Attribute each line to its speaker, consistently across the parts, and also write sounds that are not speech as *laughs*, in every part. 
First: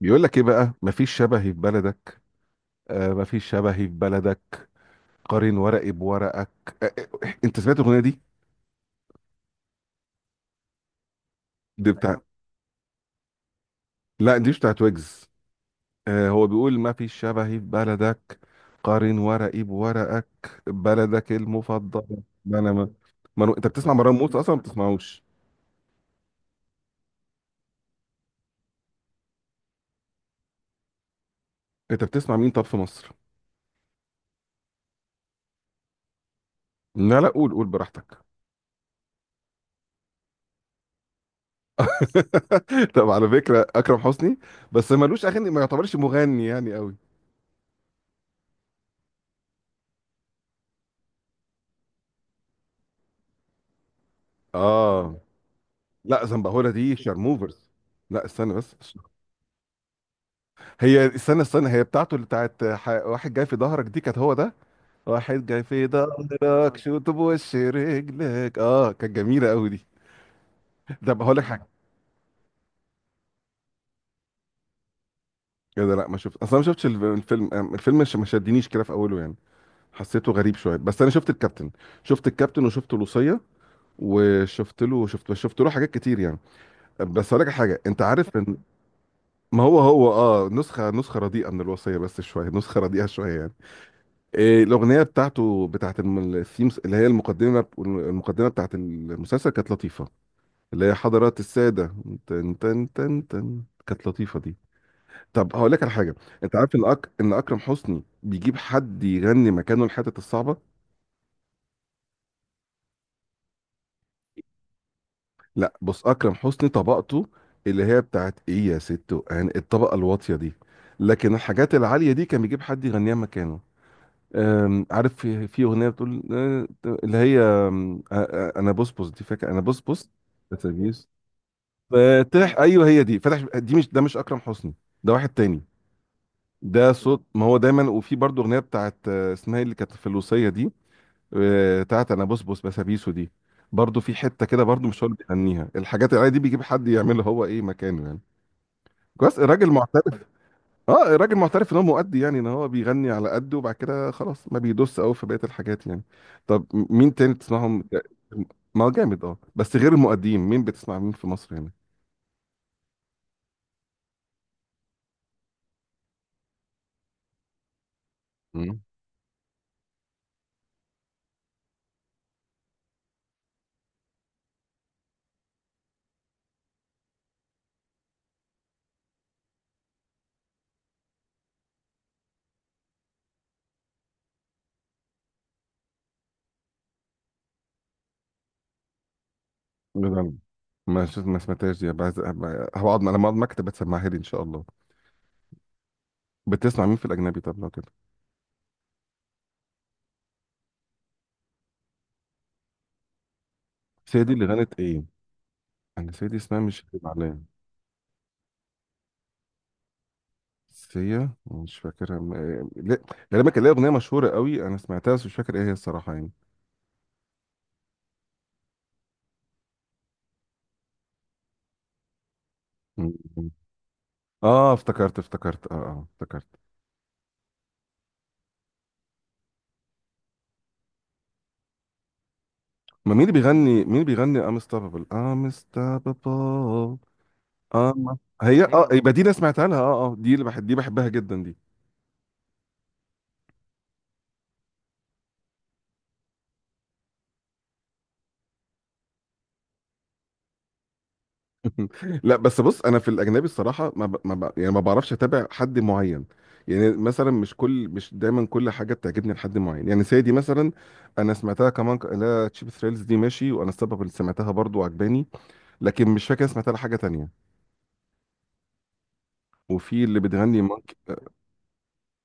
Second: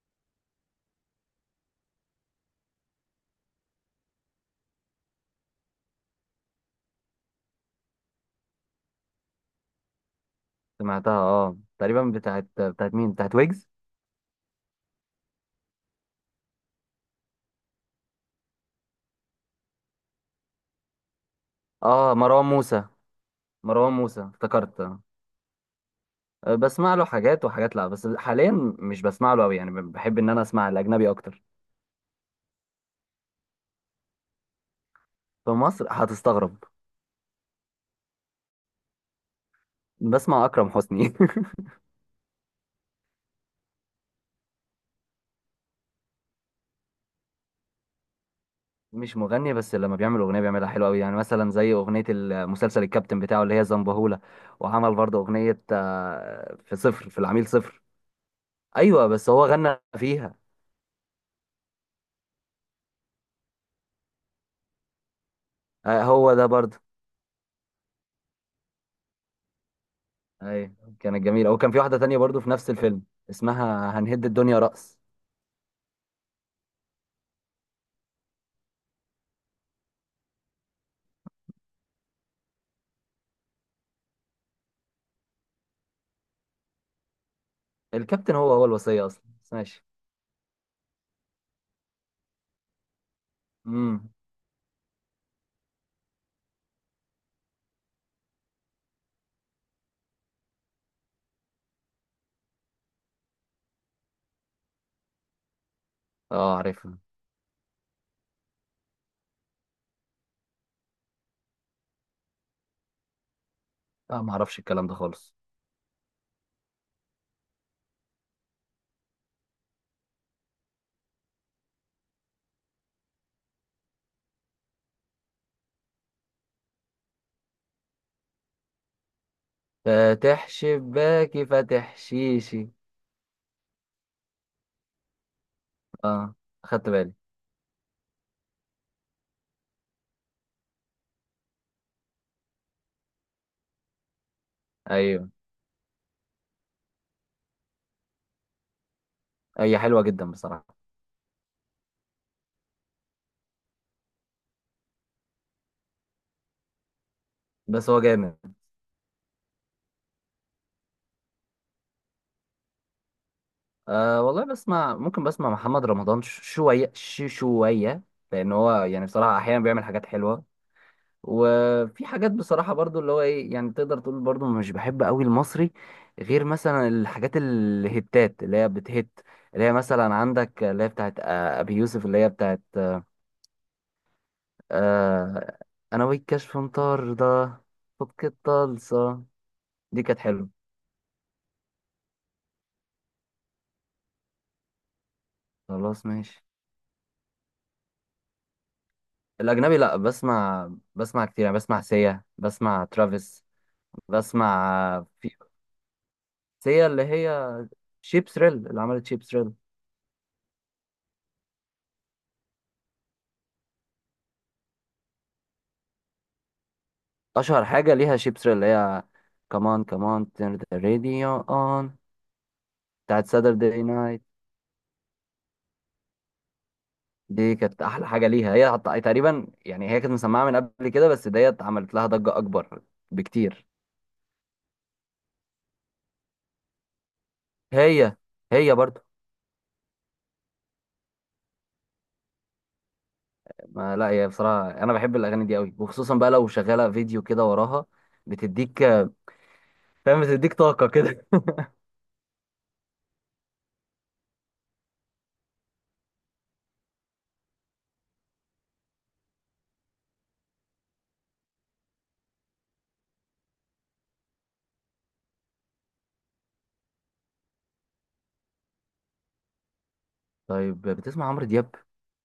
Speaker 1: بيقول لك ايه بقى؟ مفيش شبهي في بلدك. آه، مفيش شبهي في بلدك. قارن ورقي بورقك. آه. آه، انت سمعت الاغنيه دي؟
Speaker 2: سمعتها، اه،
Speaker 1: دي
Speaker 2: تقريبا
Speaker 1: بتاع
Speaker 2: بتاعت مين؟ بتاعت ويجز.
Speaker 1: لا، دي مش بتاعت ويجز. آه، هو بيقول مفيش شبهي في بلدك. قارن ورقي بورقك. بلدك
Speaker 2: اه،
Speaker 1: المفضله.
Speaker 2: مروان
Speaker 1: ما انا
Speaker 2: موسى.
Speaker 1: ما, انت بتسمع
Speaker 2: مروان
Speaker 1: مروان
Speaker 2: موسى
Speaker 1: موسى اصلا؟ ما
Speaker 2: افتكرت.
Speaker 1: بتسمعوش.
Speaker 2: آه، بسمع له حاجات وحاجات. لا، بس حاليا مش بسمع له قوي، يعني بحب ان انا اسمع الاجنبي اكتر.
Speaker 1: انت بتسمع مين طب في مصر؟
Speaker 2: في مصر هتستغرب.
Speaker 1: لا لا، قول قول براحتك.
Speaker 2: بسمع اكرم حسني *laughs*
Speaker 1: *laughs* طب على فكره، اكرم حسني بس ملوش اغاني، ما يعتبرش مغني يعني قوي.
Speaker 2: مش مغني، بس لما بيعمل اغنيه بيعملها حلوه قوي، يعني مثلا زي اغنيه المسلسل الكابتن بتاعه اللي هي زنبهولة. وعمل برضه
Speaker 1: اه.
Speaker 2: اغنيه،
Speaker 1: لا،
Speaker 2: آه،
Speaker 1: زنبهورة دي
Speaker 2: في العميل
Speaker 1: شارموفرز.
Speaker 2: صفر.
Speaker 1: لا استنى بس.
Speaker 2: ايوه بس هو غنى فيها.
Speaker 1: استنى استنى، هي بتاعته، اللي بتاعت واحد جاي في ظهرك دي، كانت هو ده. واحد جاي في
Speaker 2: آه، هو ده
Speaker 1: ظهرك
Speaker 2: برضه.
Speaker 1: شوت بوش رجلك، اه كانت جميلة قوي دي.
Speaker 2: اي.
Speaker 1: ده
Speaker 2: كانت
Speaker 1: هقول لك
Speaker 2: جميله،
Speaker 1: حاجة.
Speaker 2: وكان في واحده تانية برضو في نفس الفيلم. اسمها هنهد الدنيا رأس.
Speaker 1: ايه ده؟ لا ما شفت، اصلا ما شفتش الفيلم، الفيلم ما شدنيش كده في اوله يعني. حسيته غريب شويه، بس انا شفت الكابتن. شفت الكابتن وشفت لوسية. وشفت له، شفت له حاجات كتير يعني. بس هقول لك حاجه، انت
Speaker 2: الكابتن
Speaker 1: عارف
Speaker 2: هو
Speaker 1: ان
Speaker 2: هو الوصيه اصلا، بس
Speaker 1: ما هو
Speaker 2: ماشي.
Speaker 1: هو نسخه رديئه من الوصيه، بس شويه نسخه رديئه شويه يعني.
Speaker 2: امم.
Speaker 1: إيه، الأغنية بتاعته الثيمز اللي هي المقدمة بتاعت المسلسل كانت لطيفة. اللي هي حضرات السادة. تن تن تن تن، كانت لطيفة دي. طب هقول لك على حاجة. أنت
Speaker 2: اه،
Speaker 1: عارف إن
Speaker 2: عارفها.
Speaker 1: إن أكرم حسني بيجيب حد يغني مكانه الحتت الصعبة؟
Speaker 2: لا، ما اعرفش الكلام ده خالص.
Speaker 1: لا بص، أكرم حسني طبقته اللي هي بتاعت إيه يا ست، وأنا الطبقة الواطية دي. لكن الحاجات العالية دي كان بيجيب حد يغنيها مكانه. عارف في اغنيه بتقول اللي هي انا بصبص، دي فاكر؟ انا بصبص
Speaker 2: فاتح
Speaker 1: اتوبيس
Speaker 2: شباكي فاتح
Speaker 1: فاتح،
Speaker 2: شيشي.
Speaker 1: ايوه هي دي. فتح. دي مش ده، مش اكرم حسني، ده واحد تاني.
Speaker 2: اه، خدت
Speaker 1: ده
Speaker 2: بالي.
Speaker 1: صوت، ما هو دايما. وفي برضه اغنيه بتاعت اسمها إيه اللي كانت في الوصيه دي؟ بتاعت انا بصبص بسابيسو دي. برضه في حته كده برضه مش هو اللي
Speaker 2: ايوه.
Speaker 1: بيغنيها، الحاجات العاديه دي بيجيب حد يعملها هو، ايه مكانه يعني. كويس، الراجل
Speaker 2: هي حلوه
Speaker 1: معترف.
Speaker 2: جدا بصراحه.
Speaker 1: اه، راجل معترف ان هو مؤدي يعني، ان هو بيغني على قده، وبعد كده خلاص ما بيدوس قوي في بقيه الحاجات يعني. طب، مين تاني بتسمعهم؟
Speaker 2: بس هو جامد.
Speaker 1: ما هو جامد اه، بس غير المؤديين مين بتسمع، مين في مصر هنا؟
Speaker 2: آه والله، بسمع، ممكن بسمع محمد رمضان شويه شويه، لان هو
Speaker 1: مم.
Speaker 2: يعني بصراحه احيانا بيعمل حاجات حلوه. وفي حاجات بصراحة برضو اللي هو ايه يعني، تقدر تقول برضو مش بحب قوي المصري، غير مثلا الحاجات الهتات اللي هي بتهت. اللي هي مثلا عندك اللي هي بتاعت، آه، ابي يوسف، اللي هي بتاعت، آه، انا والكشف مطار ده، فك الطلسة. دي كانت
Speaker 1: لا،
Speaker 2: حلوة.
Speaker 1: ما شفت، ما سمعتهاش دي. هقعد لما اقعد مكتب بتسمعها لي ان شاء الله.
Speaker 2: خلاص، ماشي.
Speaker 1: بتسمع مين في الاجنبي طب لو كده؟
Speaker 2: الاجنبي، لا بسمع كتير، يعني بسمع سيا، بسمع ترافيس،
Speaker 1: سيدي اللي
Speaker 2: بسمع
Speaker 1: غنت ايه؟
Speaker 2: في.
Speaker 1: انا سيدي اسمها مش
Speaker 2: سيا اللي
Speaker 1: غريب
Speaker 2: هي
Speaker 1: عليا.
Speaker 2: شيب ثريل، اللي عملت شيب ثريل.
Speaker 1: سيا مش فاكرها لا، غالبا كان ليها اغنيه مشهوره قوي، انا سمعتها بس مش فاكر ايه هي الصراحه.
Speaker 2: اشهر حاجه ليها شيبس اللي هي كمان كمان turn the radio on، بتاعت
Speaker 1: يعني.
Speaker 2: Saturday night.
Speaker 1: اه افتكرت، افتكرت، اه افتكرت.
Speaker 2: دي كانت احلى حاجه ليها، هي تقريبا يعني هي كانت مسمعه من قبل كده، بس ديت عملت لها ضجه اكبر
Speaker 1: ما مين اللي
Speaker 2: بكتير.
Speaker 1: بيغني، مين اللي بيغني انستابابل انستابابل؟ اه.
Speaker 2: هي.
Speaker 1: هي اه
Speaker 2: هي
Speaker 1: ايوه،
Speaker 2: برضو.
Speaker 1: يبقى دي انا سمعتها لها، اه اه دي اللي بحب، دي بحبها جدا دي.
Speaker 2: ما لا، هي بصراحه انا بحب الاغاني دي قوي، وخصوصا بقى لو شغاله فيديو كده وراها بتديك. *laughs* فاهم، بتديك طاقه كده.
Speaker 1: *laughs* لا بس بص، انا في الاجنبي الصراحه ما ب... ما ب... يعني ما بعرفش اتابع حد معين. يعني مثلا، مش دايما كل حاجه بتعجبني لحد معين، يعني سيدي مثلا انا سمعتها كمان، لا تشيب ثريلز دي ماشي، وانا السبب اللي سمعتها برضو عجباني. لكن مش فاكر سمعتها لحاجه تانية. وفي اللي بتغني
Speaker 2: طيب،
Speaker 1: مونكي
Speaker 2: بتسمع
Speaker 1: اه.
Speaker 2: عمرو دياب؟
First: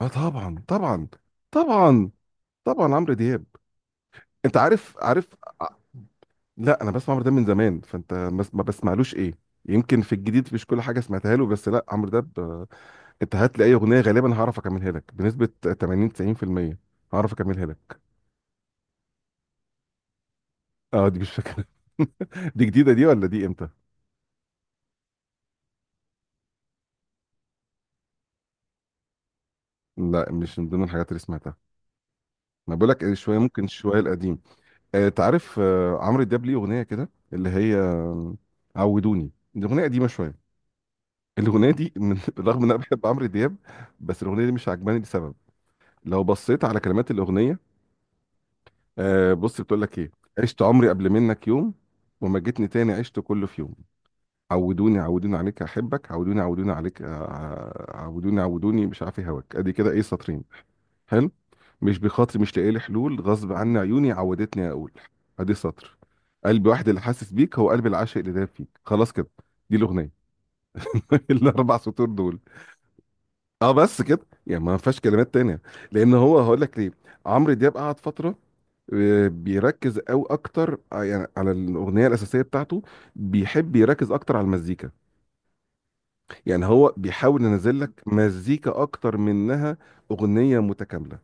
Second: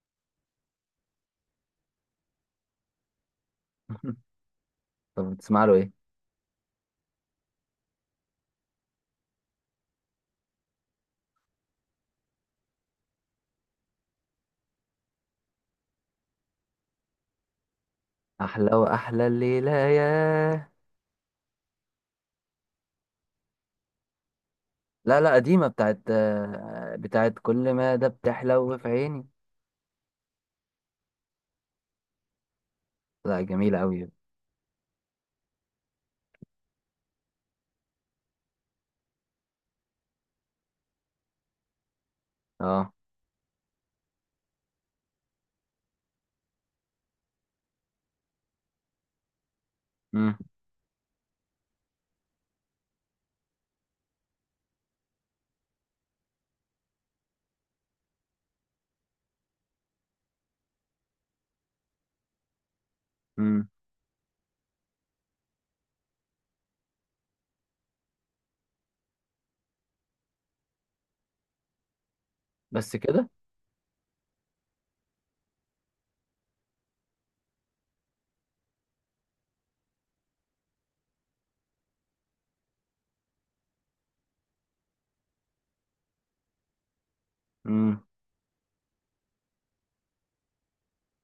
Speaker 1: طبعا طبعا. طبعا طبعا عمرو دياب.
Speaker 2: *laughs*
Speaker 1: انت عارف،
Speaker 2: طب بتسمع له ايه؟
Speaker 1: لا انا بسمع عمرو دياب من زمان، فانت ما بسمعلوش ايه؟ يمكن في الجديد مش كل حاجه سمعتها له، بس لا عمرو دياب انت هات لي اي اغنيه غالبا هعرف اكملها لك بنسبه 80 90%، هعرف اكملها لك.
Speaker 2: احلى واحلى الليله ياه.
Speaker 1: اه دي مش فاكره. *laughs* دي جديده دي ولا دي امتى؟
Speaker 2: لا لا، قديمة، بتاعت كل ما ده بتحلو في عيني.
Speaker 1: لا، مش من ضمن الحاجات اللي سمعتها. ما بقول لك شويه،
Speaker 2: لا،
Speaker 1: ممكن
Speaker 2: جميلة
Speaker 1: شويه
Speaker 2: أوي.
Speaker 1: القديم. تعرف عمرو دياب ليه اغنيه كده، اللي هي عودوني، دي اغنيه قديمه شويه. الاغنيه دي من *laughs* رغم ان انا
Speaker 2: اه.
Speaker 1: بحب عمرو دياب، بس الاغنيه دي مش عجباني لسبب. لو بصيت على كلمات الاغنيه، بص بتقول لك ايه.
Speaker 2: مم.
Speaker 1: عشت عمري قبل منك يوم، وما جيتني تاني عشت كله في يوم. عودوني عودوني عليك احبك، عودوني عودوني عليك. عودوني عودوني، مش عارف إيه هواك. ادي كده ايه، سطرين. حلو. مش بخاطري مش لاقي لي حلول، غصب
Speaker 2: مم.
Speaker 1: عني عيوني عودتني اقول. ادي سطر. قلبي واحد اللي حاسس بيك، هو قلب العاشق اللي داب فيك. خلاص كده، دي الاغنيه. *laughs* الاربع سطور دول.
Speaker 2: بس كده.
Speaker 1: اه بس كده. يعني ما فيهاش كلمات تانية. لان هو هقول لك ليه. عمرو دياب قعد فتره بيركز او اكتر يعني على الاغنيه الاساسيه بتاعته، بيحب يركز اكتر على المزيكا. يعني هو بيحاول ينزل
Speaker 2: مم.
Speaker 1: لك مزيكا اكتر منها، اغنيه متكامله.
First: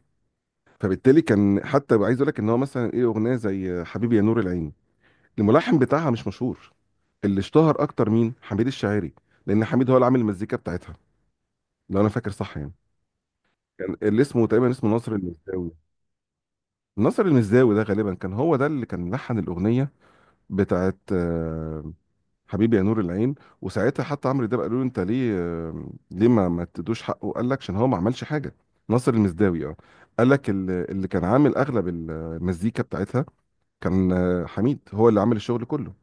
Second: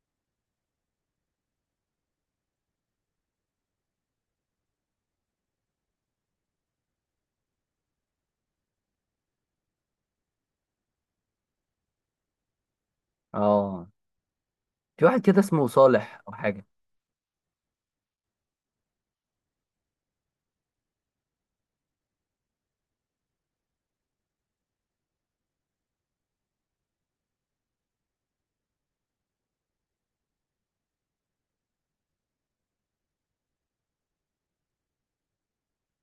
Speaker 1: فبالتالي كان حتى عايز اقول لك ان هو مثلا ايه، اغنيه زي حبيبي يا نور العين، الملحن بتاعها مش مشهور. اللي اشتهر اكتر مين؟ حميد الشاعري. لان حميد هو اللي عامل المزيكا بتاعتها، لو انا فاكر صح يعني.
Speaker 2: اه.
Speaker 1: كان اللي اسمه تقريبا
Speaker 2: في
Speaker 1: ناصر
Speaker 2: واحد كده اسمه
Speaker 1: المساوي.
Speaker 2: صالح أو حاجة.
Speaker 1: ناصر المسداوي ده غالبا كان هو ده اللي كان لحن الاغنيه بتاعت حبيبي يا نور العين. وساعتها حتى عمرو ده قالوا له انت ليه ليه ما تدوش حقه؟ قال لك عشان هو ما عملش حاجه. ناصر المسداوي اه. قال لك اللي كان عامل اغلب المزيكا بتاعتها كان حميد هو اللي عامل الشغل كله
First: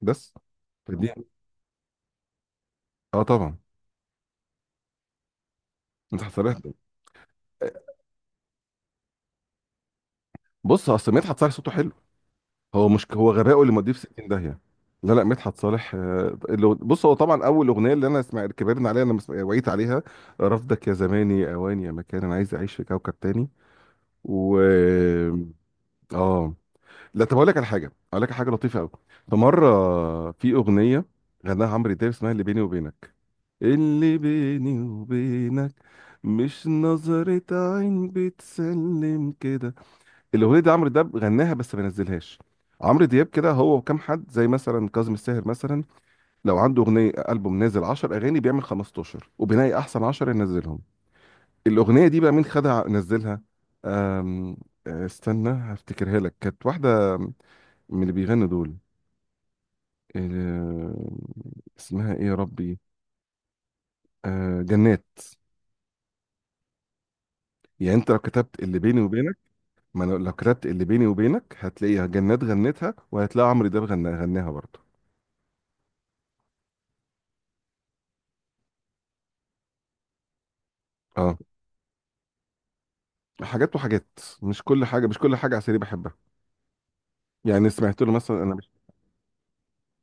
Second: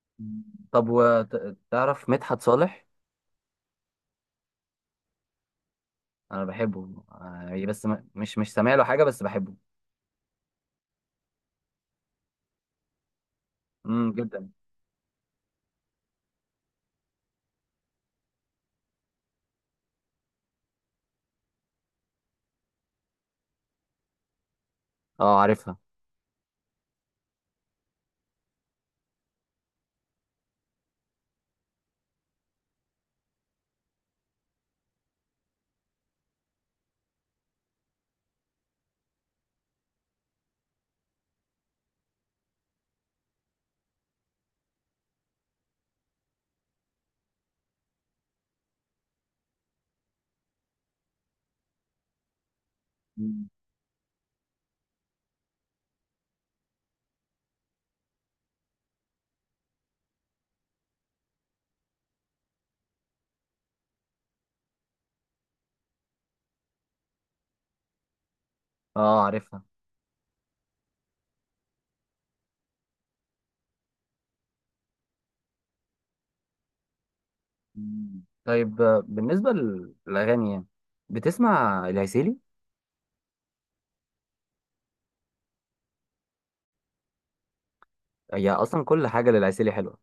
Speaker 1: بس.
Speaker 2: مم. طب،
Speaker 1: فدي
Speaker 2: وتعرف مدحت صالح؟
Speaker 1: اه، طبعا مدحت
Speaker 2: أنا
Speaker 1: صالح.
Speaker 2: بحبه، آه، بس مش سامع له حاجة، بس بحبه.
Speaker 1: بص اصل مدحت صالح صوته حلو. هو مش هو غرقه اللي مضيه في
Speaker 2: مم.
Speaker 1: 60
Speaker 2: جدا.
Speaker 1: داهيه. لا لا، مدحت صالح بص هو طبعا اول اغنيه اللي انا سمعت، كبرنا عليها انا وعيت عليها. رفضك يا زماني اوان، يا مكان انا عايز اعيش في كوكب تاني. و
Speaker 2: اه،
Speaker 1: اه.
Speaker 2: عارفها.
Speaker 1: آه. لا طب اقول لك على حاجه، اقول لك على حاجه لطيفه قوي. فمره في اغنيه غناها عمرو دياب اسمها اللي بيني وبينك. اللي بيني وبينك مش نظرة عين بتسلم كده. الاغنيه دي عمرو دياب غناها بس ما نزلهاش. عمرو دياب كده هو وكام حد زي مثلا كاظم الساهر مثلا، لو عنده اغنيه البوم نازل 10 اغاني، بيعمل 15 وبينقي احسن 10 ينزلهم. الاغنيه دي بقى مين خدها نزلها؟
Speaker 2: مم.
Speaker 1: أم... استنى هفتكرها لك، كانت واحده من اللي بيغنوا دول. أم، اسمها ايه يا ربي؟ أه جنات. يعني انت لو كتبت اللي بيني
Speaker 2: اه،
Speaker 1: وبينك،
Speaker 2: عارفها.
Speaker 1: ما أنا لو كتبت اللي بيني وبينك هتلاقيها جنات غنتها، وهتلاقي عمرو دياب غناها، غناها برضه.
Speaker 2: مم. طيب، آه، بالنسبة للأغاني، يعني
Speaker 1: اه،
Speaker 2: بتسمع العسيلي؟
Speaker 1: حاجات وحاجات. مش كل حاجه، مش كل حاجه عسيري بحبها. يعني سمعت له مثلا.
Speaker 2: هي
Speaker 1: انا مش،
Speaker 2: أصلا كل حاجة للعسيلي حلوة.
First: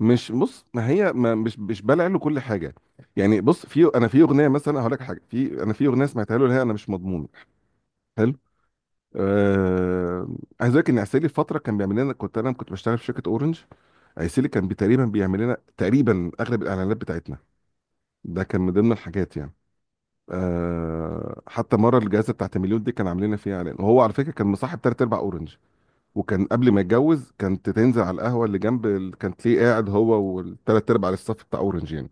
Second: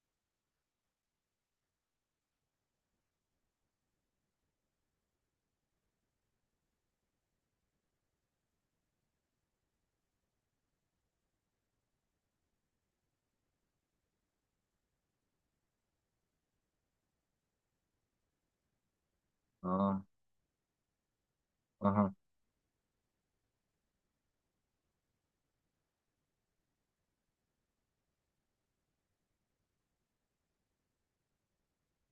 Speaker 1: مش بص، ما هي ما مش بلع له كل حاجه. يعني بص، في انا في اغنيه مثلا هقول لك حاجه، في اغنيه سمعتها له اللي هي انا مش مضمون، حلو. آه... عايز اقول لك ان عسيلي فتره كان بيعمل لنا، كنت انا بشتغل في شركه اورنج. عسيلي كان تقريبا بيعمل لنا تقريبا اغلب الاعلانات بتاعتنا، ده كان من ضمن الحاجات يعني.
Speaker 2: اه.
Speaker 1: حتى مره
Speaker 2: اها.
Speaker 1: الجائزه بتاعت مليون دي كان عاملين لنا فيها اعلان، وهو على فكره كان مصاحب ثلاث ارباع اورنج. وكان قبل ما يتجوز كانت تنزل على القهوه اللي جنب كانت ليه قاعد هو والثلاث ارباع على الصف بتاع اورنج يعني.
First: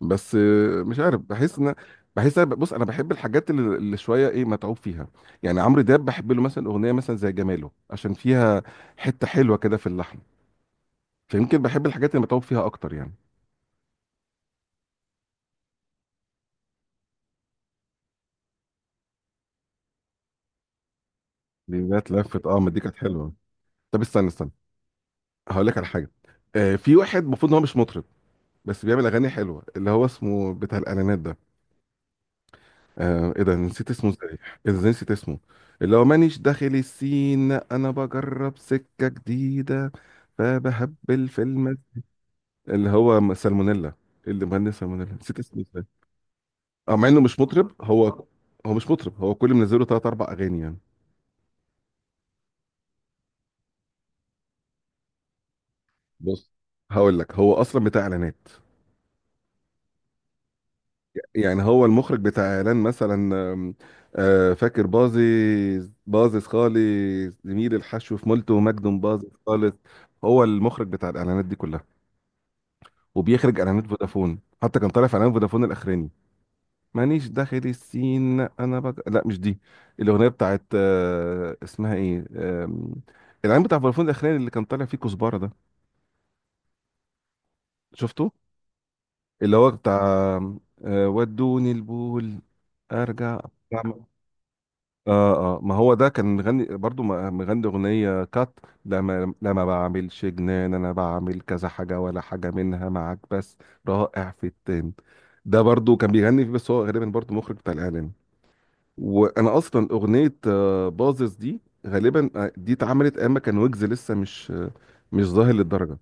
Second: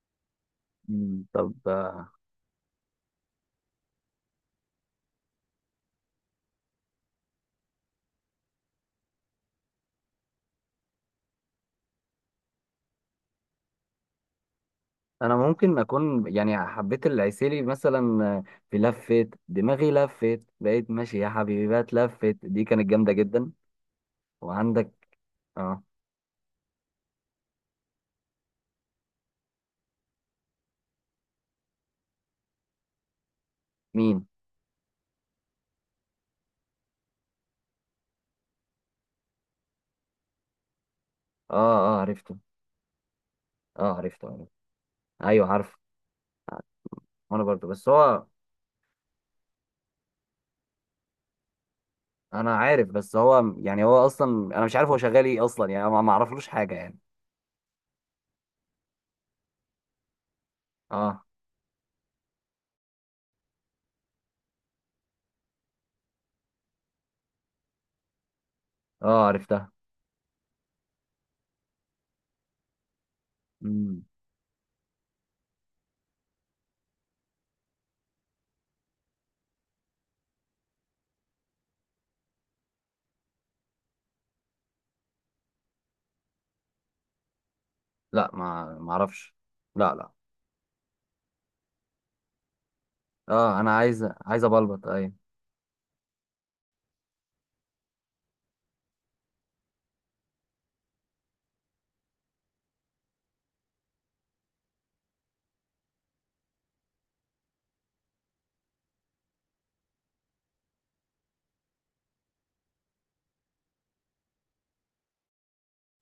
Speaker 1: بس مش عارف،
Speaker 2: مم، طب،
Speaker 1: بحس ان
Speaker 2: آه،
Speaker 1: بحس انا، بص انا بحب الحاجات اللي شويه ايه متعوب فيها. يعني عمرو دياب بحب له مثلا اغنيه مثلا زي جماله، عشان فيها حته حلوه كده في اللحن. فيمكن بحب الحاجات اللي متعوب فيها اكتر يعني.
Speaker 2: انا ممكن اكون يعني حبيت العسيلي، مثلا آه، في لفت دماغي لفت، بقيت ماشي يا حبيبي، بقى
Speaker 1: دي جت
Speaker 2: اتلفت.
Speaker 1: لفت، اه
Speaker 2: دي
Speaker 1: ما دي
Speaker 2: كانت
Speaker 1: كانت
Speaker 2: جامده
Speaker 1: حلوه.
Speaker 2: جدا.
Speaker 1: طب استنى استنى،
Speaker 2: وعندك.
Speaker 1: هقول لك
Speaker 2: اه.
Speaker 1: على حاجه. في واحد المفروض ان هو مش مطرب بس بيعمل اغاني حلوه، اللي هو اسمه بتاع الاعلانات ده. آه ايه ده، نسيت اسمه
Speaker 2: مين؟
Speaker 1: ازاي؟ ايه ده، ازاي نسيت اسمه؟ اللي هو مانيش داخل السين، انا بجرب سكة جديدة، فبهبل في
Speaker 2: اه،
Speaker 1: المد.
Speaker 2: اه، عرفته.
Speaker 1: اللي هو سالمونيلا.
Speaker 2: اه، عرفته،
Speaker 1: إيه اللي
Speaker 2: عرفته.
Speaker 1: مغني سالمونيلا؟ نسيت
Speaker 2: ايوه،
Speaker 1: اسمه
Speaker 2: عارفه.
Speaker 1: ازاي. اه، مع انه مش
Speaker 2: وانا برضه،
Speaker 1: مطرب
Speaker 2: بس
Speaker 1: هو.
Speaker 2: هو.
Speaker 1: هو مش مطرب، هو كل منزله تلات اربع اغاني يعني.
Speaker 2: انا عارف، بس هو يعني هو اصلا انا مش عارف هو شغال ايه اصلا، يعني أنا ما اعرفلوش
Speaker 1: بص
Speaker 2: حاجه يعني.
Speaker 1: هقول لك، هو اصلا بتاع اعلانات.
Speaker 2: اه.
Speaker 1: يعني هو المخرج بتاع اعلان مثلا، فاكر بازز خالص، زميل الحشو في مولتو مجد، باظظ
Speaker 2: اه، عرفتها.
Speaker 1: خالص. هو المخرج بتاع الاعلانات دي كلها، وبيخرج اعلانات
Speaker 2: مم.
Speaker 1: فودافون، حتى كان طالع في اعلان فودافون الاخراني. مانيش داخل السين انا لا مش دي. الاغنيه بتاعت اسمها ايه الاعلان بتاع فودافون الاخراني اللي كان طالع فيه كزبره ده، شفته؟
Speaker 2: لا، ما اعرفش.
Speaker 1: اللي هو
Speaker 2: لا
Speaker 1: بتاع
Speaker 2: لا.
Speaker 1: ودوني البول، ارجع.
Speaker 2: اه، انا عايز ابلبط. ايوه.
Speaker 1: اه اه، ما هو ده كان مغني برضو، مغني اغنيه كات، لما بعملش جنان، انا بعمل كذا حاجه ولا حاجه منها معاك بس، رائع في التين. ده برضو كان بيغني فيه، بس هو غالبا برضو مخرج بتاع الاعلام. وانا اصلا اغنيه باظظ دي غالبا، دي اتعملت اما كان ويجز لسه مش مش ظاهر للدرجه.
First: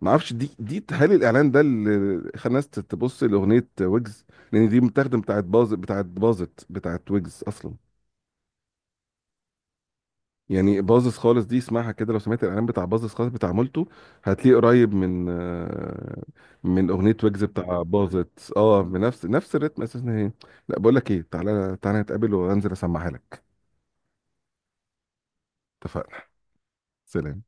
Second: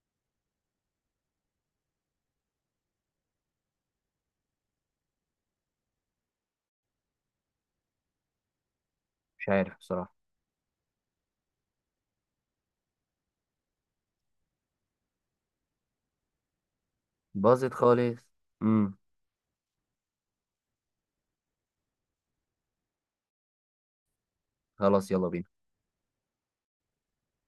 Speaker 1: ما اعرفش، دي هل الاعلان ده اللي خلى الناس تبص لاغنيه ويجز؟ لان دي متاخده بتاعت باظت بتاعت ويجز اصلا.
Speaker 2: مش عارف بصراحه.
Speaker 1: يعني باظظ خالص دي اسمعها كده، لو سمعت الاعلان بتاع باظظ خالص بتاع مولتو، هتلاقيه قريب من من اغنيه ويجز
Speaker 2: باظت
Speaker 1: بتاع
Speaker 2: خالص.
Speaker 1: باظت اه،
Speaker 2: امم.
Speaker 1: نفس الريتم اساسا هي. لا بقول لك ايه، تعالى تعالى نتقابل وانزل اسمعها لك.
Speaker 2: خلاص، يلا بينا.
Speaker 1: اتفقنا. سلام.